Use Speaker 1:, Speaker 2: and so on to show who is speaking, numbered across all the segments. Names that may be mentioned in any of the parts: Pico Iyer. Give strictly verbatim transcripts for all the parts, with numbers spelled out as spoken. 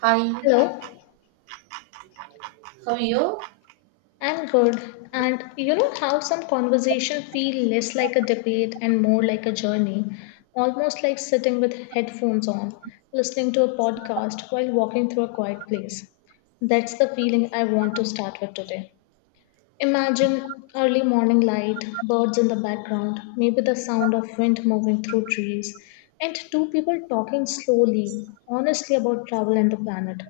Speaker 1: Hi,
Speaker 2: Hello,
Speaker 1: how are you?
Speaker 2: I'm good. And you know how some conversation feel less like a debate and more like a journey, almost like sitting with headphones on, listening to a podcast while walking through a quiet place. That's the feeling I want to start with today. Imagine early morning light, birds in the background, maybe the sound of wind moving through trees, and two people talking slowly, honestly about travel and the planet.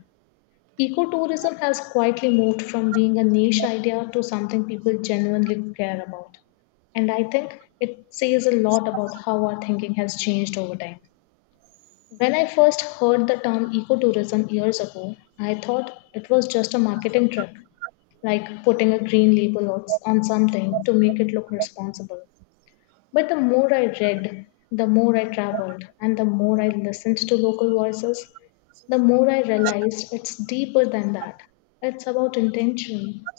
Speaker 2: Ecotourism has quietly moved from being a niche idea to something people genuinely care about. And I think it says a lot about how our thinking has changed over time. When I first heard the term ecotourism years ago, I thought it was just a marketing trick, like putting a green label on on something to make it look responsible. But the more I read, the more I traveled, and the more I listened to local voices, the more I realized it's deeper than that. It's about intention,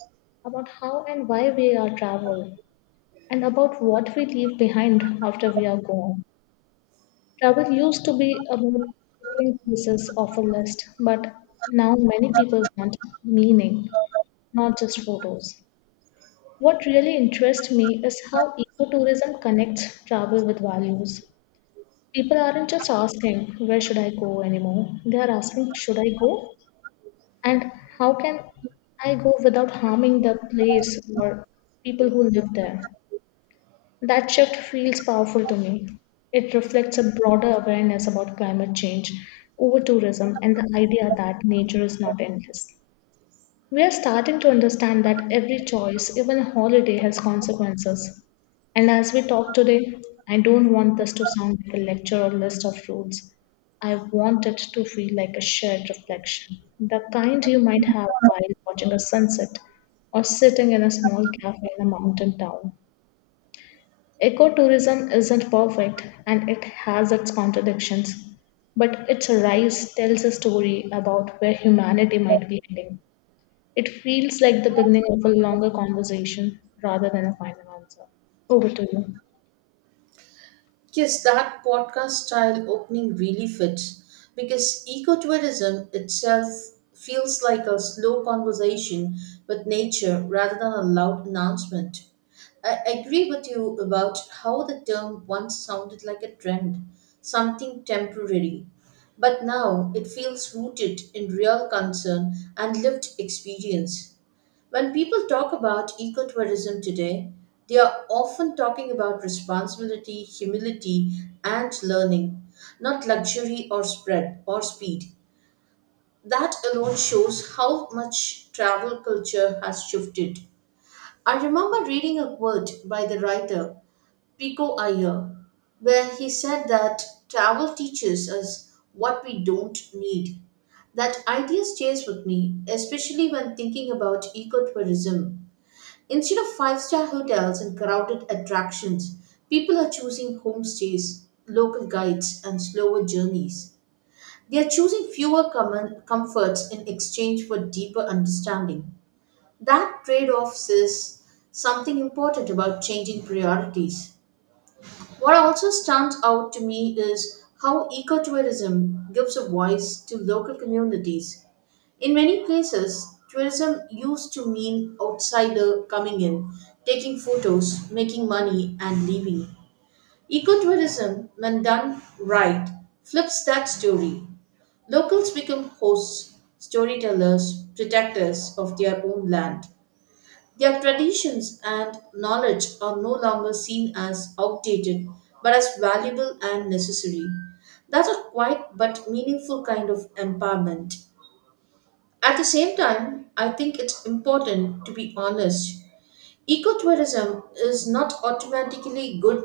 Speaker 2: about how and why we are travel, and about what we leave behind after we are gone. Travel used to be about ticking pieces off a list, but now many people want meaning, not just photos. What really interests me is how ecotourism connects travel with values. People aren't just asking, where should I go anymore? They are asking, should I go? And how can I go without harming the place or people who live there? That shift feels powerful to me. It reflects a broader awareness about climate change, over tourism, and the idea that nature is not endless. We are starting to understand that every choice, even a holiday, has consequences. And as we talk today, I don't want this to sound like a lecture or list of rules. I want it to feel like a shared reflection, the kind you might have while watching a sunset or sitting in a small cafe in a mountain town. Ecotourism isn't perfect and it has its contradictions, but its rise tells a story about where humanity might be heading. It feels like the beginning of a longer conversation rather than a final answer. Over to you.
Speaker 1: Yes, that podcast style opening really fits because ecotourism itself feels like a slow conversation with nature rather than a loud announcement. I agree with you about how the term once sounded like a trend, something temporary, but now it feels rooted in real concern and lived experience. When people talk about ecotourism today, they are often talking about responsibility, humility, and learning, not luxury or spread or speed. That alone shows how much travel culture has shifted. I remember reading a quote by the writer Pico Iyer, where he said that travel teaches us what we don't need. That idea stays with me, especially when thinking about ecotourism. Instead of five star hotels and crowded attractions, people are choosing homestays, local guides, and slower journeys. They are choosing fewer common comforts in exchange for deeper understanding. That trade off says something important about changing priorities. What also stands out to me is how ecotourism gives a voice to local communities. In many places, tourism used to mean outsider coming in, taking photos, making money, and leaving. Ecotourism, when done right, flips that story. Locals become hosts, storytellers, protectors of their own land. Their traditions and knowledge are no longer seen as outdated, but as valuable and necessary. That's a quiet but meaningful kind of empowerment. At the same time, I think it's important to be honest. Ecotourism is not automatically good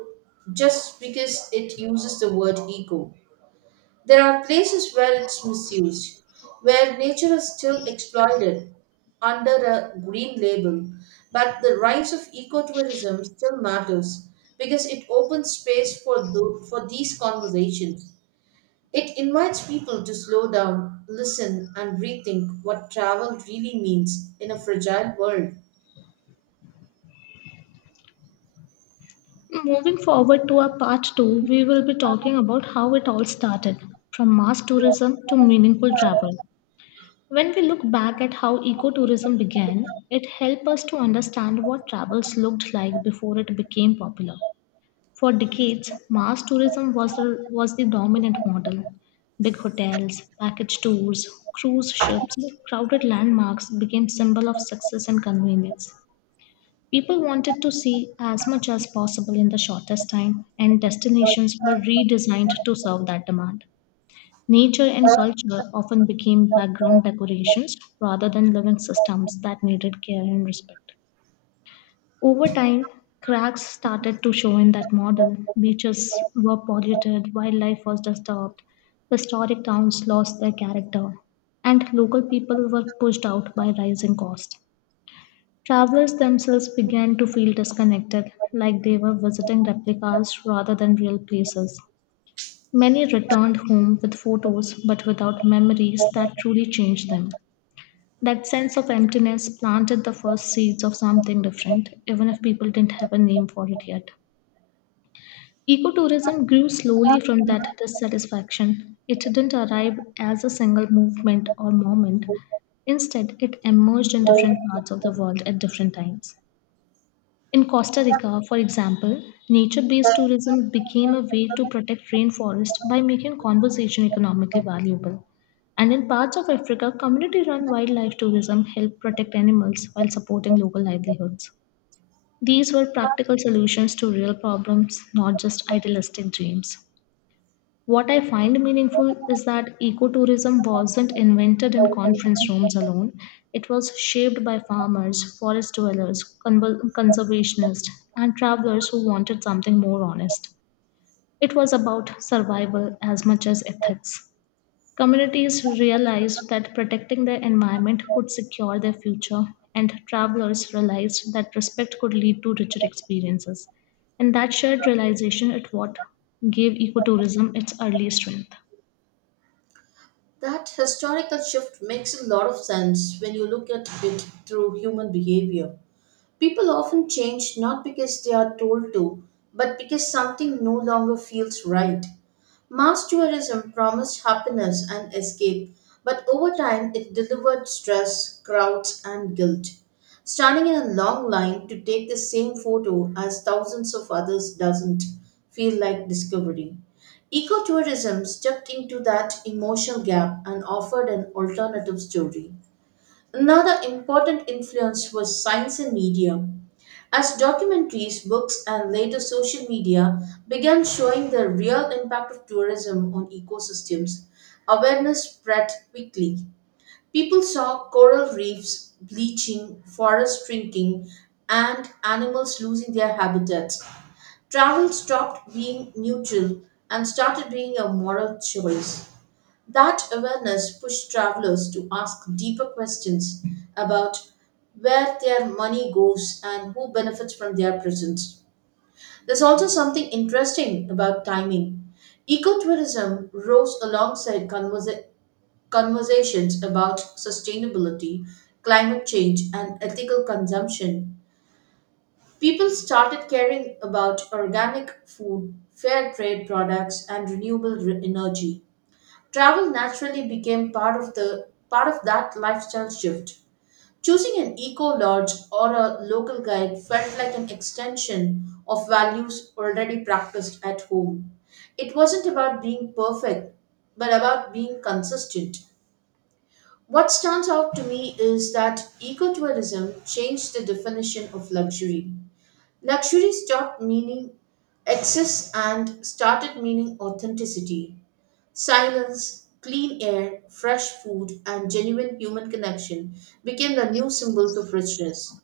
Speaker 1: just because it uses the word eco. There are places where it's misused, where nature is still exploited under a green label, but the rise of ecotourism still matters because it opens space for, tho- for these conversations. It invites people to slow down, listen, and rethink what travel really means in a fragile world.
Speaker 2: Moving forward to our part two, we will be talking about how it all started from mass tourism to meaningful travel. When we look back at how ecotourism began, it helped us to understand what travels looked like before it became popular. For decades, mass tourism was the, was the dominant model. Big hotels, package tours, cruise ships, crowded landmarks became symbol of success and convenience. People wanted to see as much as possible in the shortest time, and destinations were redesigned to serve that demand. Nature and culture often became background decorations rather than living systems that needed care and respect. Over time, cracks started to show in that model. Beaches were polluted, wildlife was disturbed, historic towns lost their character, and local people were pushed out by rising costs. Travelers themselves began to feel disconnected, like they were visiting replicas rather than real places. Many returned home with photos but without memories that truly changed them. That sense of emptiness planted the first seeds of something different, even if people didn't have a name for it yet. Ecotourism grew slowly from that dissatisfaction. It didn't arrive as a single movement or moment. Instead, it emerged in different parts of the world at different times. In Costa Rica, for example, nature based tourism became a way to protect rainforest by making conservation economically valuable. And in parts of Africa, community run wildlife tourism helped protect animals while supporting local livelihoods. These were practical solutions to real problems, not just idealistic dreams. What I find meaningful is that ecotourism wasn't invented in conference rooms alone. It was shaped by farmers, forest dwellers, con- conservationists, and travelers who wanted something more honest. It was about survival as much as ethics. Communities realized that protecting their environment could secure their future, and travelers realized that respect could lead to richer experiences. And that shared realization is what gave ecotourism its early strength.
Speaker 1: That historical shift makes a lot of sense when you look at it through human behavior. People often change not because they are told to, but because something no longer feels right. Mass tourism promised happiness and escape, but over time it delivered stress, crowds, and guilt. Standing in a long line to take the same photo as thousands of others doesn't feel like discovery. Ecotourism stepped into that emotional gap and offered an alternative story. Another important influence was science and media. As documentaries, books, and later social media began showing the real impact of tourism on ecosystems, awareness spread quickly. People saw coral reefs bleaching, forests shrinking, and animals losing their habitats. Travel stopped being neutral and started being a moral choice. That awareness pushed travelers to ask deeper questions about where their money goes and who benefits from their presence. There's also something interesting about timing. Ecotourism rose alongside conversa- conversations about sustainability, climate change, and ethical consumption. People started caring about organic food, fair trade products, and renewable re- energy. Travel naturally became part of the part of that lifestyle shift. Choosing an eco lodge or a local guide felt like an extension of values already practiced at home. It wasn't about being perfect, but about being consistent. What stands out to me is that ecotourism changed the definition of luxury. Luxury stopped meaning excess and started meaning authenticity. Silence, clean air, fresh food, and genuine human connection became the new symbols of richness.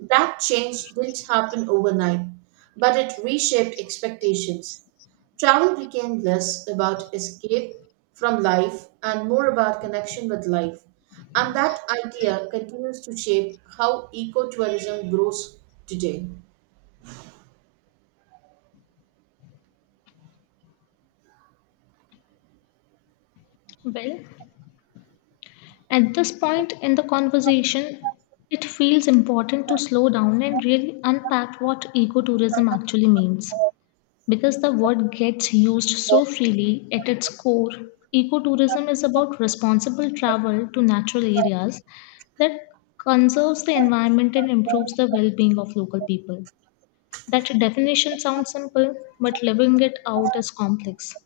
Speaker 1: That change didn't happen overnight, but it reshaped expectations. Travel became less about escape from life and more about connection with life. And that idea continues to shape how ecotourism grows today.
Speaker 2: Well, at this point in the conversation, it feels important to slow down and really unpack what ecotourism actually means. Because the word gets used so freely at its core, ecotourism is about responsible travel to natural areas that conserves the environment and improves the well being of local people. That definition sounds simple, but living it out is complex.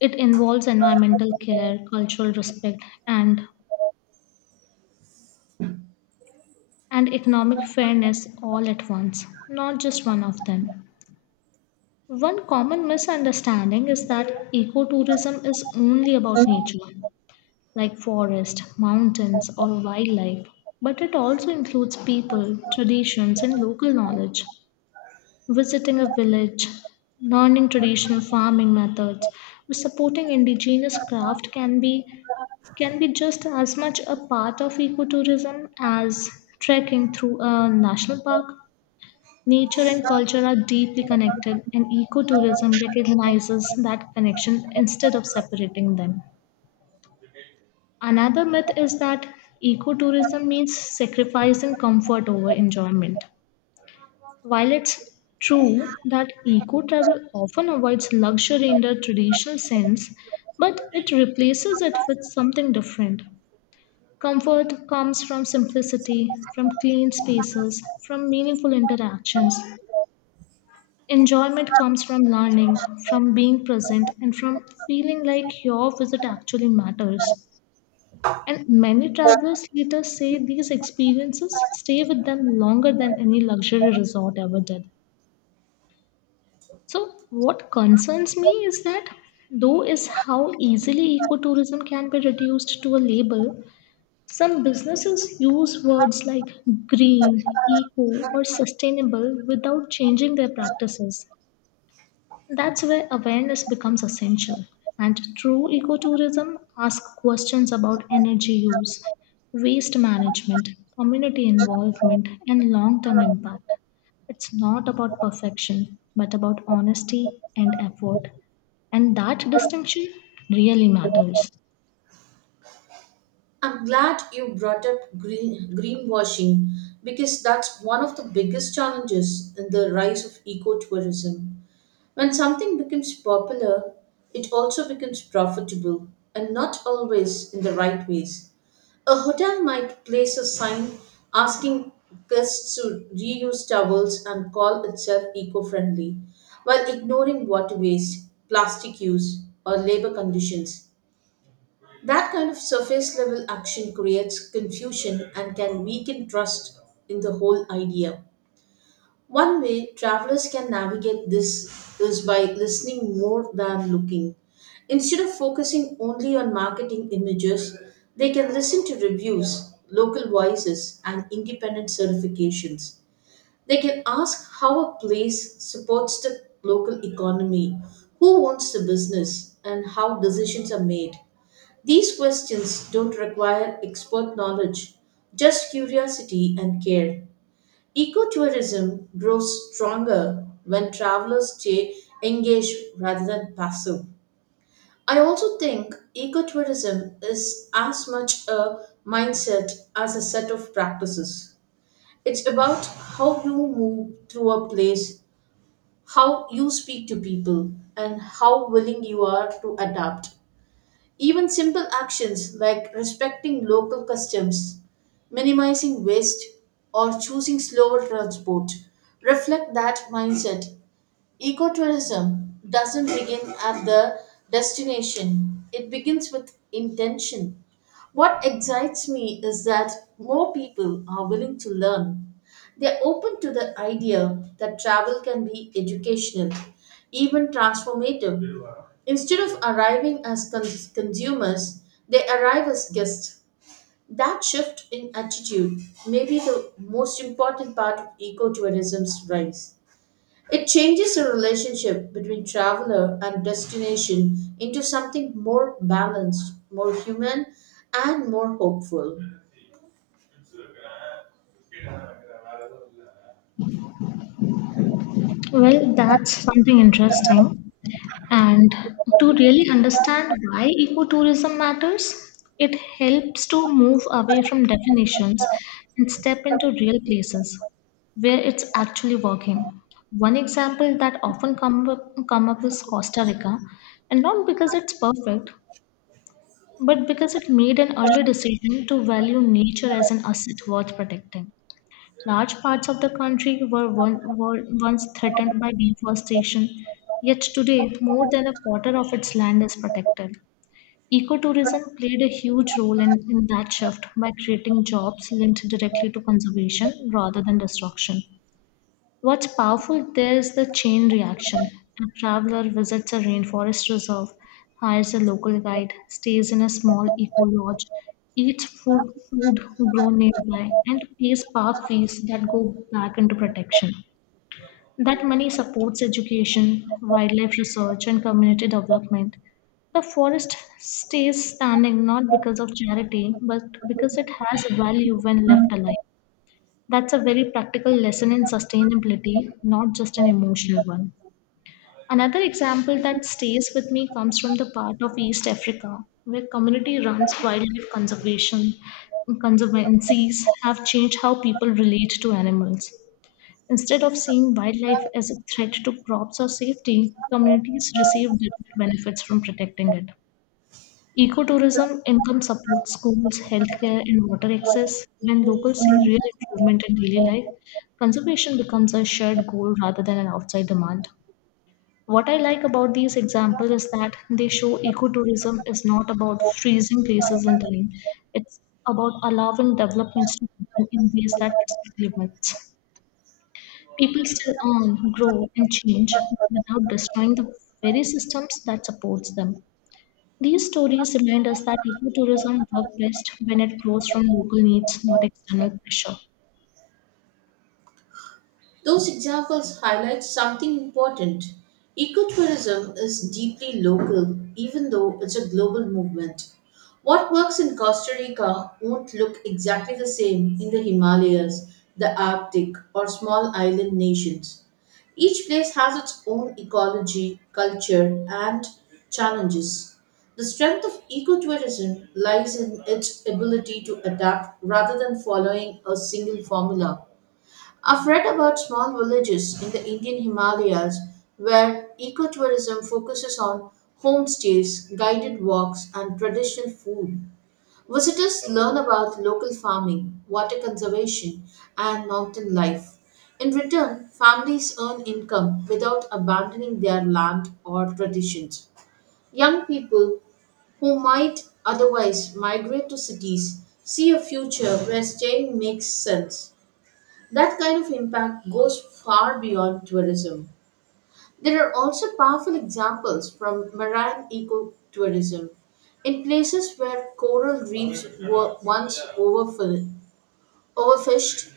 Speaker 2: It involves environmental care, cultural respect, and and economic fairness all at once, not just one of them. One common misunderstanding is that ecotourism is only about nature, like forest, mountains, or wildlife, but it also includes people, traditions, and local knowledge. Visiting a village, learning traditional farming methods, or supporting indigenous craft can be can be just as much a part of ecotourism as trekking through a national park. Nature and culture are deeply connected, and ecotourism recognizes that connection instead of separating them. Another myth is that ecotourism means sacrificing comfort over enjoyment. While it's true that eco travel often avoids luxury in the traditional sense, but it replaces it with something different. Comfort comes from simplicity, from clean spaces, from meaningful interactions. Enjoyment comes from learning, from being present, and from feeling like your visit actually matters. And many travelers later say these experiences stay with them longer than any luxury resort ever did. So, what concerns me is that though is how easily ecotourism can be reduced to a label, some businesses use words like green, eco, or sustainable without changing their practices. That's where awareness becomes essential. And true ecotourism asks questions about energy use, waste management, community involvement, and long term impact. It's not about perfection, but about honesty and effort. And that distinction really matters.
Speaker 1: I'm glad you brought up green greenwashing because that's one of the biggest challenges in the rise of ecotourism. When something becomes popular, it also becomes profitable and not always in the right ways. A hotel might place a sign asking guests to reuse towels and call itself eco friendly, while ignoring water waste, plastic use, or labor conditions. That kind of surface level action creates confusion and can weaken trust in the whole idea. One way travelers can navigate this is by listening more than looking. Instead of focusing only on marketing images, they can listen to reviews, local voices, and independent certifications. They can ask how a place supports the local economy, who owns the business, and how decisions are made. These questions don't require expert knowledge, just curiosity and care. Ecotourism grows stronger when travelers stay engaged rather than passive. I also think ecotourism is as much a mindset as a set of practices. It's about how you move through a place, how you speak to people, and how willing you are to adapt. Even simple actions like respecting local customs, minimizing waste, or choosing slower transport reflect that mindset. Ecotourism doesn't begin at the destination, it begins with intention. What excites me is that more people are willing to learn. They're open to the idea that travel can be educational, even transformative. Instead of arriving as cons- consumers, they arrive as guests. That shift in attitude may be the most important part of ecotourism's rise. It changes the relationship between traveler and destination into something more balanced, more human, and more hopeful.
Speaker 2: Well, that's something interesting. And to really understand why ecotourism matters, it helps to move away from definitions and step into real places where it's actually working. One example that often come up, come up is Costa Rica, and not because it's perfect, but because it made an early decision to value nature as an asset worth protecting. Large parts of the country were, one, were once threatened by deforestation, yet today more than a quarter of its land is protected. Ecotourism played a huge role in, in that shift by creating jobs linked directly to conservation rather than destruction. What's powerful there is the chain reaction. A traveler visits a rainforest reserve, hires a local guide, stays in a small eco lodge, eats food, food grown nearby, and pays park fees that go back into protection. That money supports education, wildlife research, and community development. The forest stays standing not because of charity, but because it has a value when left alive. That's a very practical lesson in sustainability, not just an emotional one. Another example that stays with me comes from the part of East Africa where community runs wildlife conservation conservancies have changed how people relate to animals. Instead of seeing wildlife as a threat to crops or safety, communities receive direct benefits from protecting it. Ecotourism income supports schools, healthcare, and water access. When locals see real improvement in daily life, conservation becomes a shared goal rather than an outside demand. What I like about these examples is that they show ecotourism is not about freezing places in time, it's about allowing developments to happen in ways that respect limits. People still earn, grow, and change without destroying the very systems that supports them. These stories remind us that ecotourism works best when it grows from local needs, not external pressure.
Speaker 1: Those examples highlight something important. Ecotourism is deeply local, even though it's a global movement. What works in Costa Rica won't look exactly the same in the Himalayas, the Arctic, or small island nations. Each place has its own ecology, culture, and challenges. The strength of ecotourism lies in its ability to adapt rather than following a single formula. I've read about small villages in the Indian Himalayas where ecotourism focuses on homestays, guided walks, and traditional food. Visitors learn about local farming, water conservation, and mountain life. In return, families earn income without abandoning their land or traditions. Young people who might otherwise migrate to cities see a future where staying makes sense. That kind of impact goes far beyond tourism. There are also powerful examples from marine ecotourism in places where coral reefs were once overfill- overfished.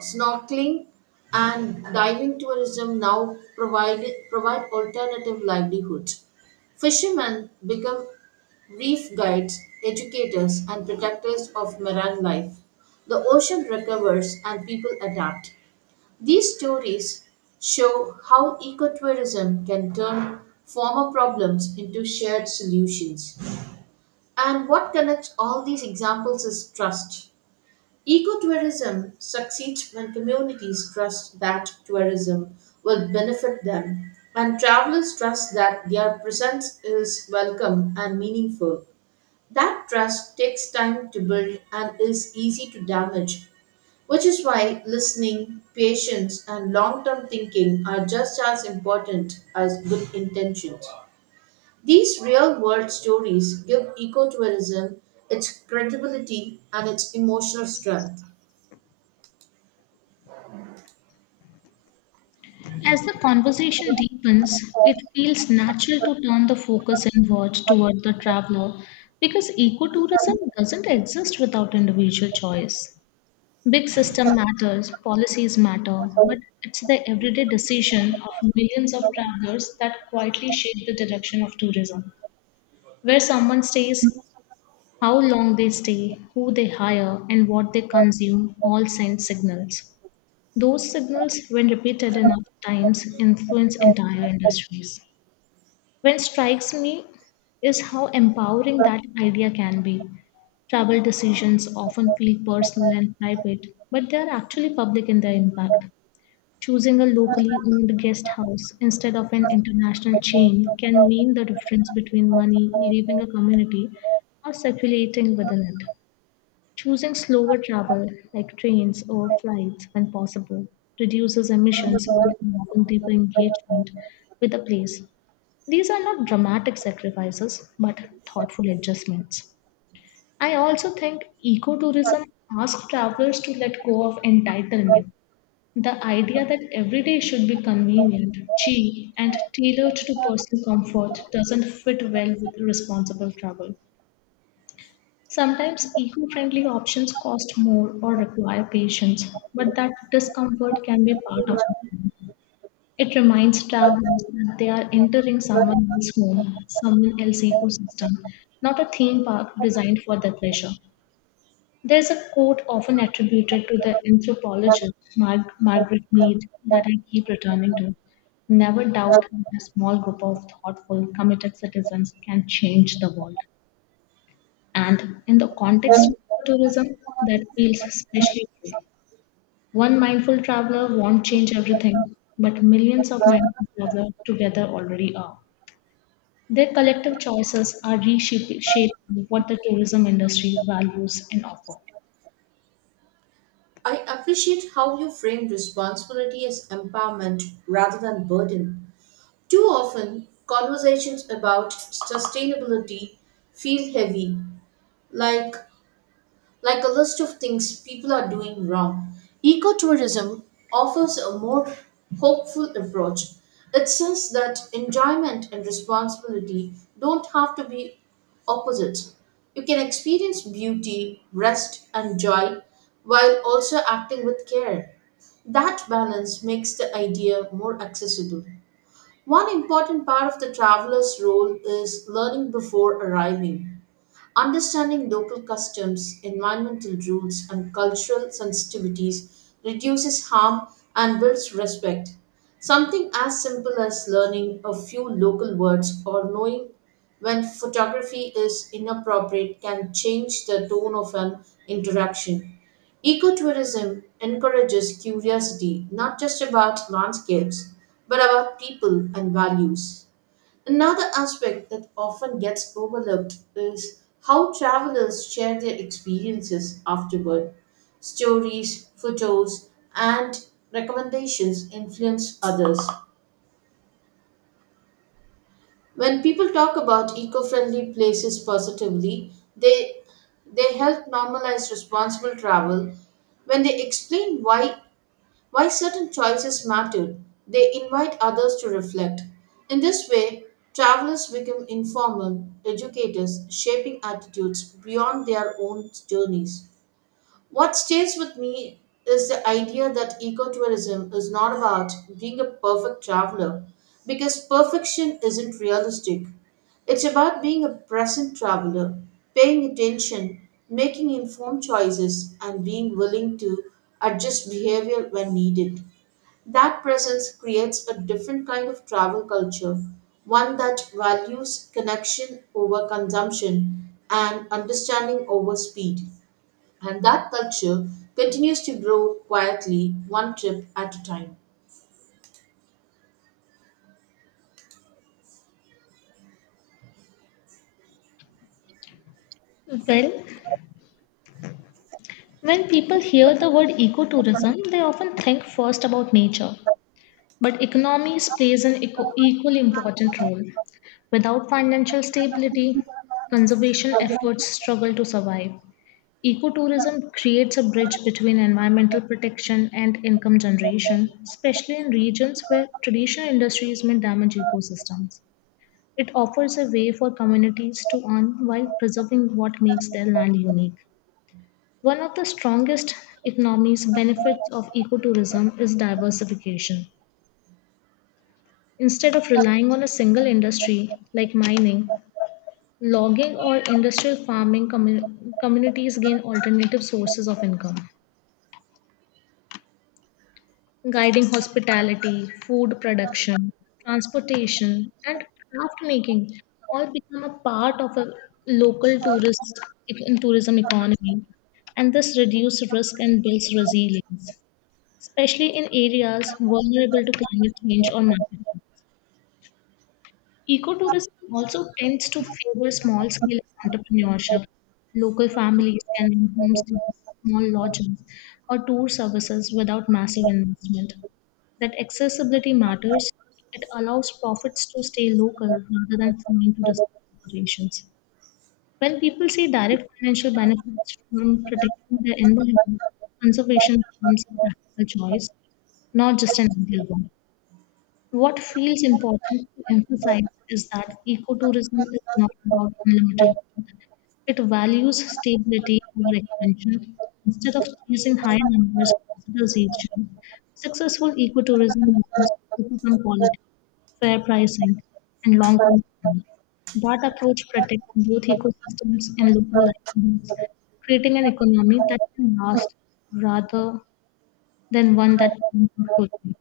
Speaker 1: Snorkeling and diving tourism now provide, provide alternative livelihoods. Fishermen become reef guides, educators, and protectors of marine life. The ocean recovers and people adapt. These stories show how ecotourism can turn former problems into shared solutions. And what connects all these examples is trust. Ecotourism succeeds when communities trust that tourism will benefit them, and travelers trust that their presence is welcome and meaningful. That trust takes time to build and is easy to damage, which is why listening, patience, and long term thinking are just as important as good intentions. These real world stories give ecotourism its credibility and its emotional strength.
Speaker 2: As the conversation deepens, it feels natural to turn the focus inward toward the traveler because ecotourism doesn't exist without individual choice. Big system matters, policies matter, but it's the everyday decision of millions of travelers that quietly shape the direction of tourism. Where someone stays, how long they stay, who they hire, and what they consume all send signals. Those signals, when repeated enough times, influence entire industries. What strikes me is how empowering that idea can be. Travel decisions often feel personal and private, but they are actually public in their impact. Choosing a locally owned guest house instead of an international chain can mean the difference between money leaving a community or circulating within it. Choosing slower travel, like trains or flights when possible, reduces emissions while promoting deeper engagement with the place. These are not dramatic sacrifices, but thoughtful adjustments. I also think ecotourism asks travelers to let go of entitlement. The idea that every day should be convenient, cheap, and tailored to personal comfort doesn't fit well with responsible travel. Sometimes eco friendly options cost more or require patience, but that discomfort can be part of it. It reminds travelers that they are entering someone else's home, someone else's ecosystem, not a theme park designed for their pleasure. There's a quote often attributed to the anthropologist Mar- Margaret Mead that I keep returning to. Never doubt that a small group of thoughtful, committed citizens can change the world. And in the context of tourism, that feels especially true. One mindful traveler won't change everything, but millions of mindful travelers together already are. Their collective choices are reshaping shaping what the tourism industry values and offer.
Speaker 1: I appreciate how you frame responsibility as empowerment rather than burden. Too often, conversations about sustainability feel heavy, like like a list of things people are doing wrong. Ecotourism offers a more hopeful approach. It says that enjoyment and responsibility don't have to be opposites. You can experience beauty, rest, and joy while also acting with care. That balance makes the idea more accessible. One important part of the traveler's role is learning before arriving. Understanding local customs, environmental rules, and cultural sensitivities reduces harm and builds respect. Something as simple as learning a few local words or knowing when photography is inappropriate can change the tone of an interaction. Ecotourism encourages curiosity not just about landscapes, but about people and values. Another aspect that often gets overlooked is how travelers share their experiences afterward. Stories, photos, and recommendations influence others. When people talk about eco-friendly places positively, they they help normalize responsible travel. When they explain why while certain choices matter, they invite others to reflect. In this way, travelers become informal educators, shaping attitudes beyond their own journeys. What stays with me is the idea that ecotourism is not about being a perfect traveler because perfection isn't realistic. It's about being a present traveler, paying attention, making informed choices, and being willing to adjust behavior when needed. That presence creates a different kind of travel culture, one that values connection over consumption and understanding over speed. And that culture continues to grow quietly, one trip at a time.
Speaker 2: Well, when people hear the word ecotourism, they often think first about nature. But economies plays an eco- equally important role. Without financial stability, conservation efforts struggle to survive. Ecotourism creates a bridge between environmental protection and income generation, especially in regions where traditional industries may damage ecosystems. It offers a way for communities to earn while preserving what makes their land unique. One of the strongest economies benefits of ecotourism is diversification. Instead of relying on a single industry like mining, logging or industrial farming commu- communities gain alternative sources of income. Guiding hospitality, food production, transportation, and craft making all become a part of a local tourist tourism economy. And this reduces risk and builds resilience, especially in areas vulnerable to climate change or market. Ecotourism also tends to favor small scale entrepreneurship. Local families can run homestays, small lodges, or tour services without massive investment. That accessibility matters. It allows profits to stay local rather than flowing to distant corporations. When people see direct financial benefits from protecting their environment, conservation becomes a practical choice, not just an ideal one. What feels important to emphasize is that ecotourism is not about unlimited growth. It values stability over expansion. Instead of chasing high numbers of visitors each year, successful ecotourism models focus on quality, fair pricing, and long-term planning. That approach protects both ecosystems and local livelihoods, creating an economy that can last rather than one that ends quickly.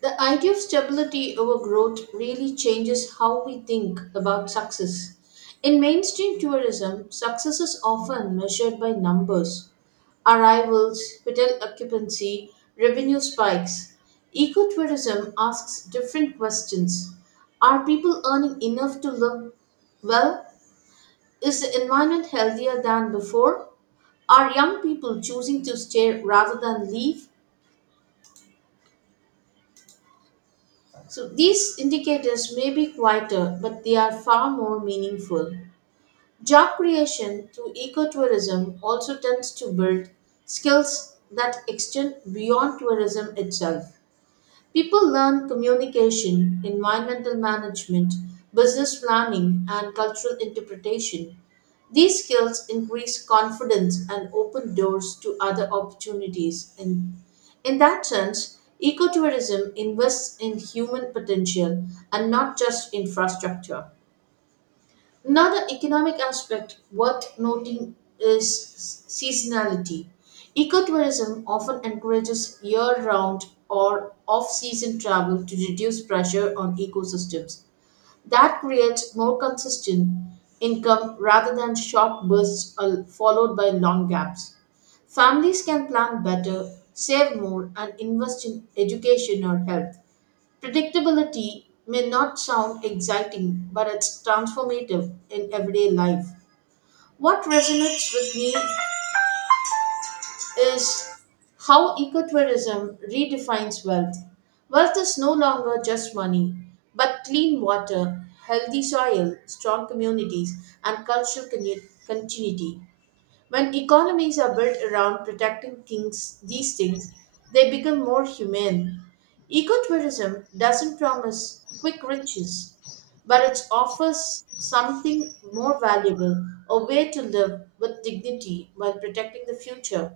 Speaker 1: The idea of stability over growth really changes how we think about success. In mainstream tourism, success is often measured by numbers: arrivals, hotel occupancy, revenue spikes. Ecotourism asks different questions. Are people earning enough to live well? Is the environment healthier than before? Are young people choosing to stay rather than leave? So these indicators may be quieter, but they are far more meaningful. Job creation through ecotourism also tends to build skills that extend beyond tourism itself. People learn communication, environmental management, business planning, and cultural interpretation. These skills increase confidence and open doors to other opportunities. In, in that sense, ecotourism invests in human potential and not just infrastructure. Another economic aspect worth noting is seasonality. Ecotourism often encourages year round or off season travel to reduce pressure on ecosystems. That creates more consistent income rather than short bursts uh, followed by long gaps. Families can plan better, save more, and invest in education or health. Predictability may not sound exciting, but it's transformative in everyday life. What resonates with me is how ecotourism redefines wealth. Wealth is no longer just money, but clean water, healthy soil, strong communities, and cultural connu- continuity. When economies are built around protecting things, these things, they become more humane. Ecotourism doesn't promise quick riches, but it offers something more valuable, a way to live with dignity while protecting the future.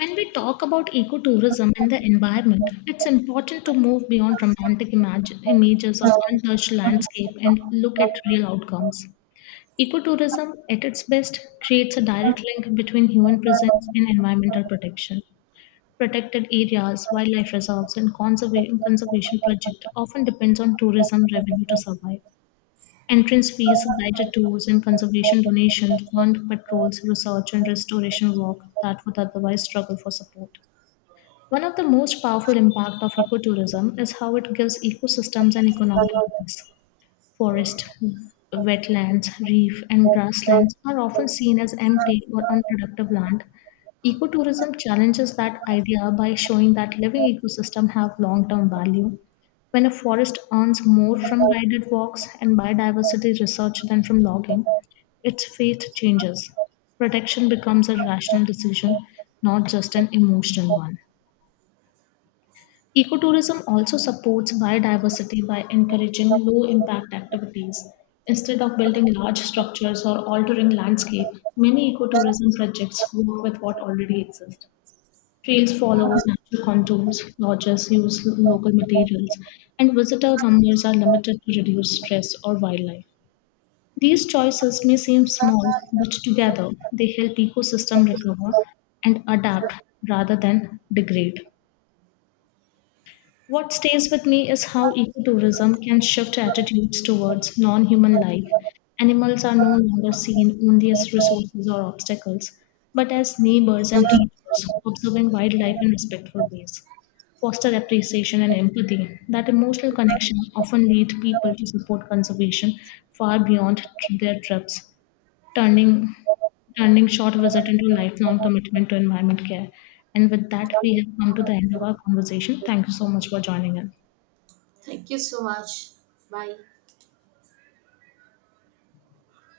Speaker 2: When we talk about ecotourism and the environment, it's important to move beyond romantic imag- images of untouched landscape and look at real outcomes. Ecotourism, at its best, creates a direct link between human presence and environmental protection. Protected areas, wildlife reserves, and conserva- conservation projects often depends on tourism revenue to survive. Entrance fees, guided tours, and conservation donations fund patrols, research, and restoration work that would otherwise struggle for support. One of the most powerful impact of ecotourism is how it gives ecosystems an economic voice. Forest, wetlands, reef, and grasslands are often seen as empty or unproductive land. Ecotourism challenges that idea by showing that living ecosystems have long-term value. When a forest earns more from guided walks and biodiversity research than from logging, its fate changes. Protection becomes a rational decision, not just an emotional one. Ecotourism also supports biodiversity by encouraging low impact activities. Instead of building large structures or altering landscape, many ecotourism projects work with what already exists. Trails follow natural contours, lodges use lo- local materials, and visitor numbers are limited to reduce stress or wildlife. These choices may seem small, but together they help ecosystem recover and adapt rather than degrade. What stays with me is how ecotourism can shift attitudes towards non human life. Animals are no longer seen only as resources or obstacles, but as neighbors and teachers, observing wildlife in respectful ways. Foster appreciation and empathy. That emotional connection often lead people to support conservation far beyond tr- their trips turning turning short visit into lifelong commitment to environment care. And with that, we have come to the end of our conversation. Thank you so much for joining us.
Speaker 1: Thank you so much. Bye.